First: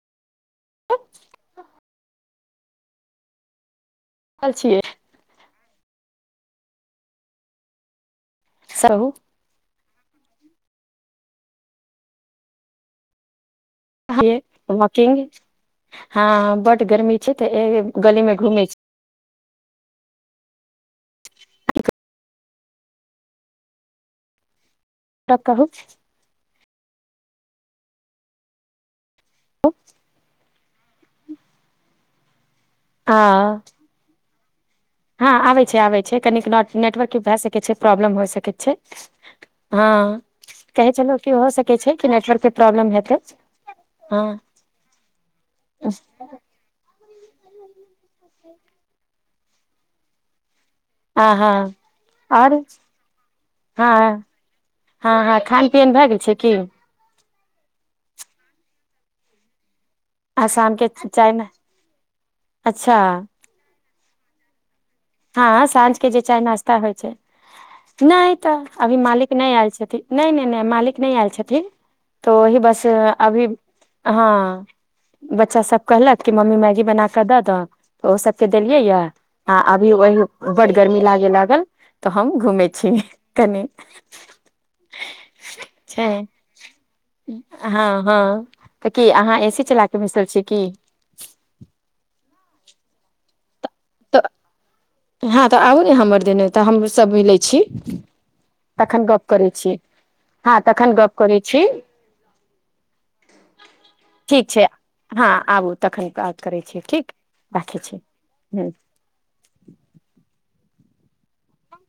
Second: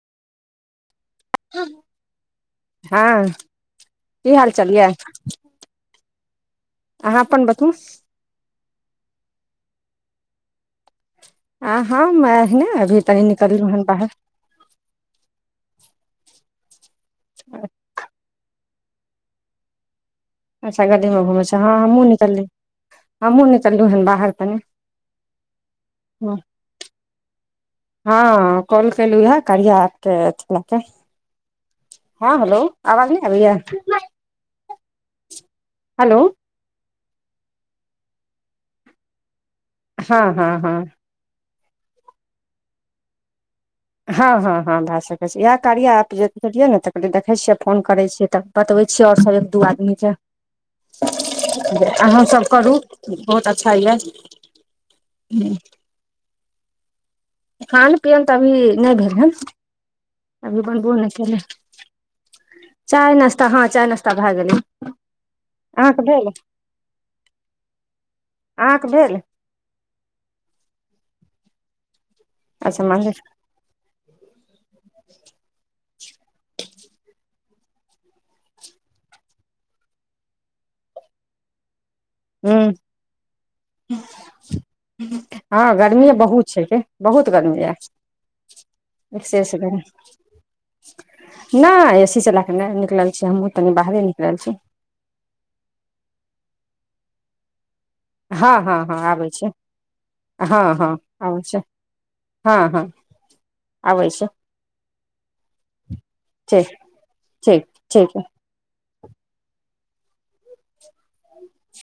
ह हँ की हाल चाल छियै यऽ? अहाँ अपन बतू। सऽहु। हाँ हाँ [unintelligible] आ हम अभी तनी निकललू हन बाहर वकिंग [unintelligible] हँ बड गर्मी छै त ए गली में घूमे छी। अच्छा गली मे घुमै छै, हँ हमहूँ निकलली हमहूँ निकललहुँ हन बाहर कनी। त कहू? हँ हँ कॉल कलू है, कार्य आपके [unintelligible] ल हँ हेलो आवाज ह नहि आबैय? हँ आबै छै, आबै छै, हेलो कनिक नेटवर्क भए सकैत छै प्रॉब्लम होए सकैत छै। हँ हँ हँ कहै छलू की हो सकै छै, कि नेटवर्कके प्रॉब्लम हेतै। हँ हँं भए सकै छै, इएह कार्य ऐप जे तऽ कहल देखे छियै फोन करे छी। से तऽ बतबई छी ओर सब एक दू आदमी के हँ हँ अहूँसभ आओर करू बहुत अच्छा हँ यए। हँ -हँ खान पियन भए गेल छै की? खान पियन तऽ अभी नहि भेल हन। आ अभी शाम के बनबो नहि चाय केलियै, मे अच्छा चाय नस्त तऽ हँ चायि नश्ता भए गेलै। हँ साँझ अहाँके के जे भेल चाय नाश्ता होइ छै, नहि तऽ अहाँके अभी भेल मालिक नहि आयल छथिन, नहि- नहि -नहि मालिक नहि आयल छथिन तऽ ओहि अच्छा बस मन्दिर अभी हँ बच्चा सब कहलक कि मम्मी मैगी बना कऽ दऽ द त ओ सबके देलियै या। आ अभी वही बड गर्मी लागे लागल तऽ हम हूँ घूमे छी कनि। हँ छै गर्मी बहुत छै, गे बहुत गर्मी यै हँ- हँ तऽ की अहाँ ए एक्सेस सी गर्मी चला के बैसल छियै की? नहि एसी चला कऽ नहि, निकलल छी हमहहुँ कनी बाहरे तऽ निकलल छी। हँ तऽ आबू ने हमर देने तऽ हमसभ मिलै छी। हँ हँ हँ तखन गप आबै छै करै छी, हँ तखन गप करै छी। हँ हँ ठीक छै, हँ आबू तखन बात करै छी, ठीक ठीक राखै छी। ठीक हँ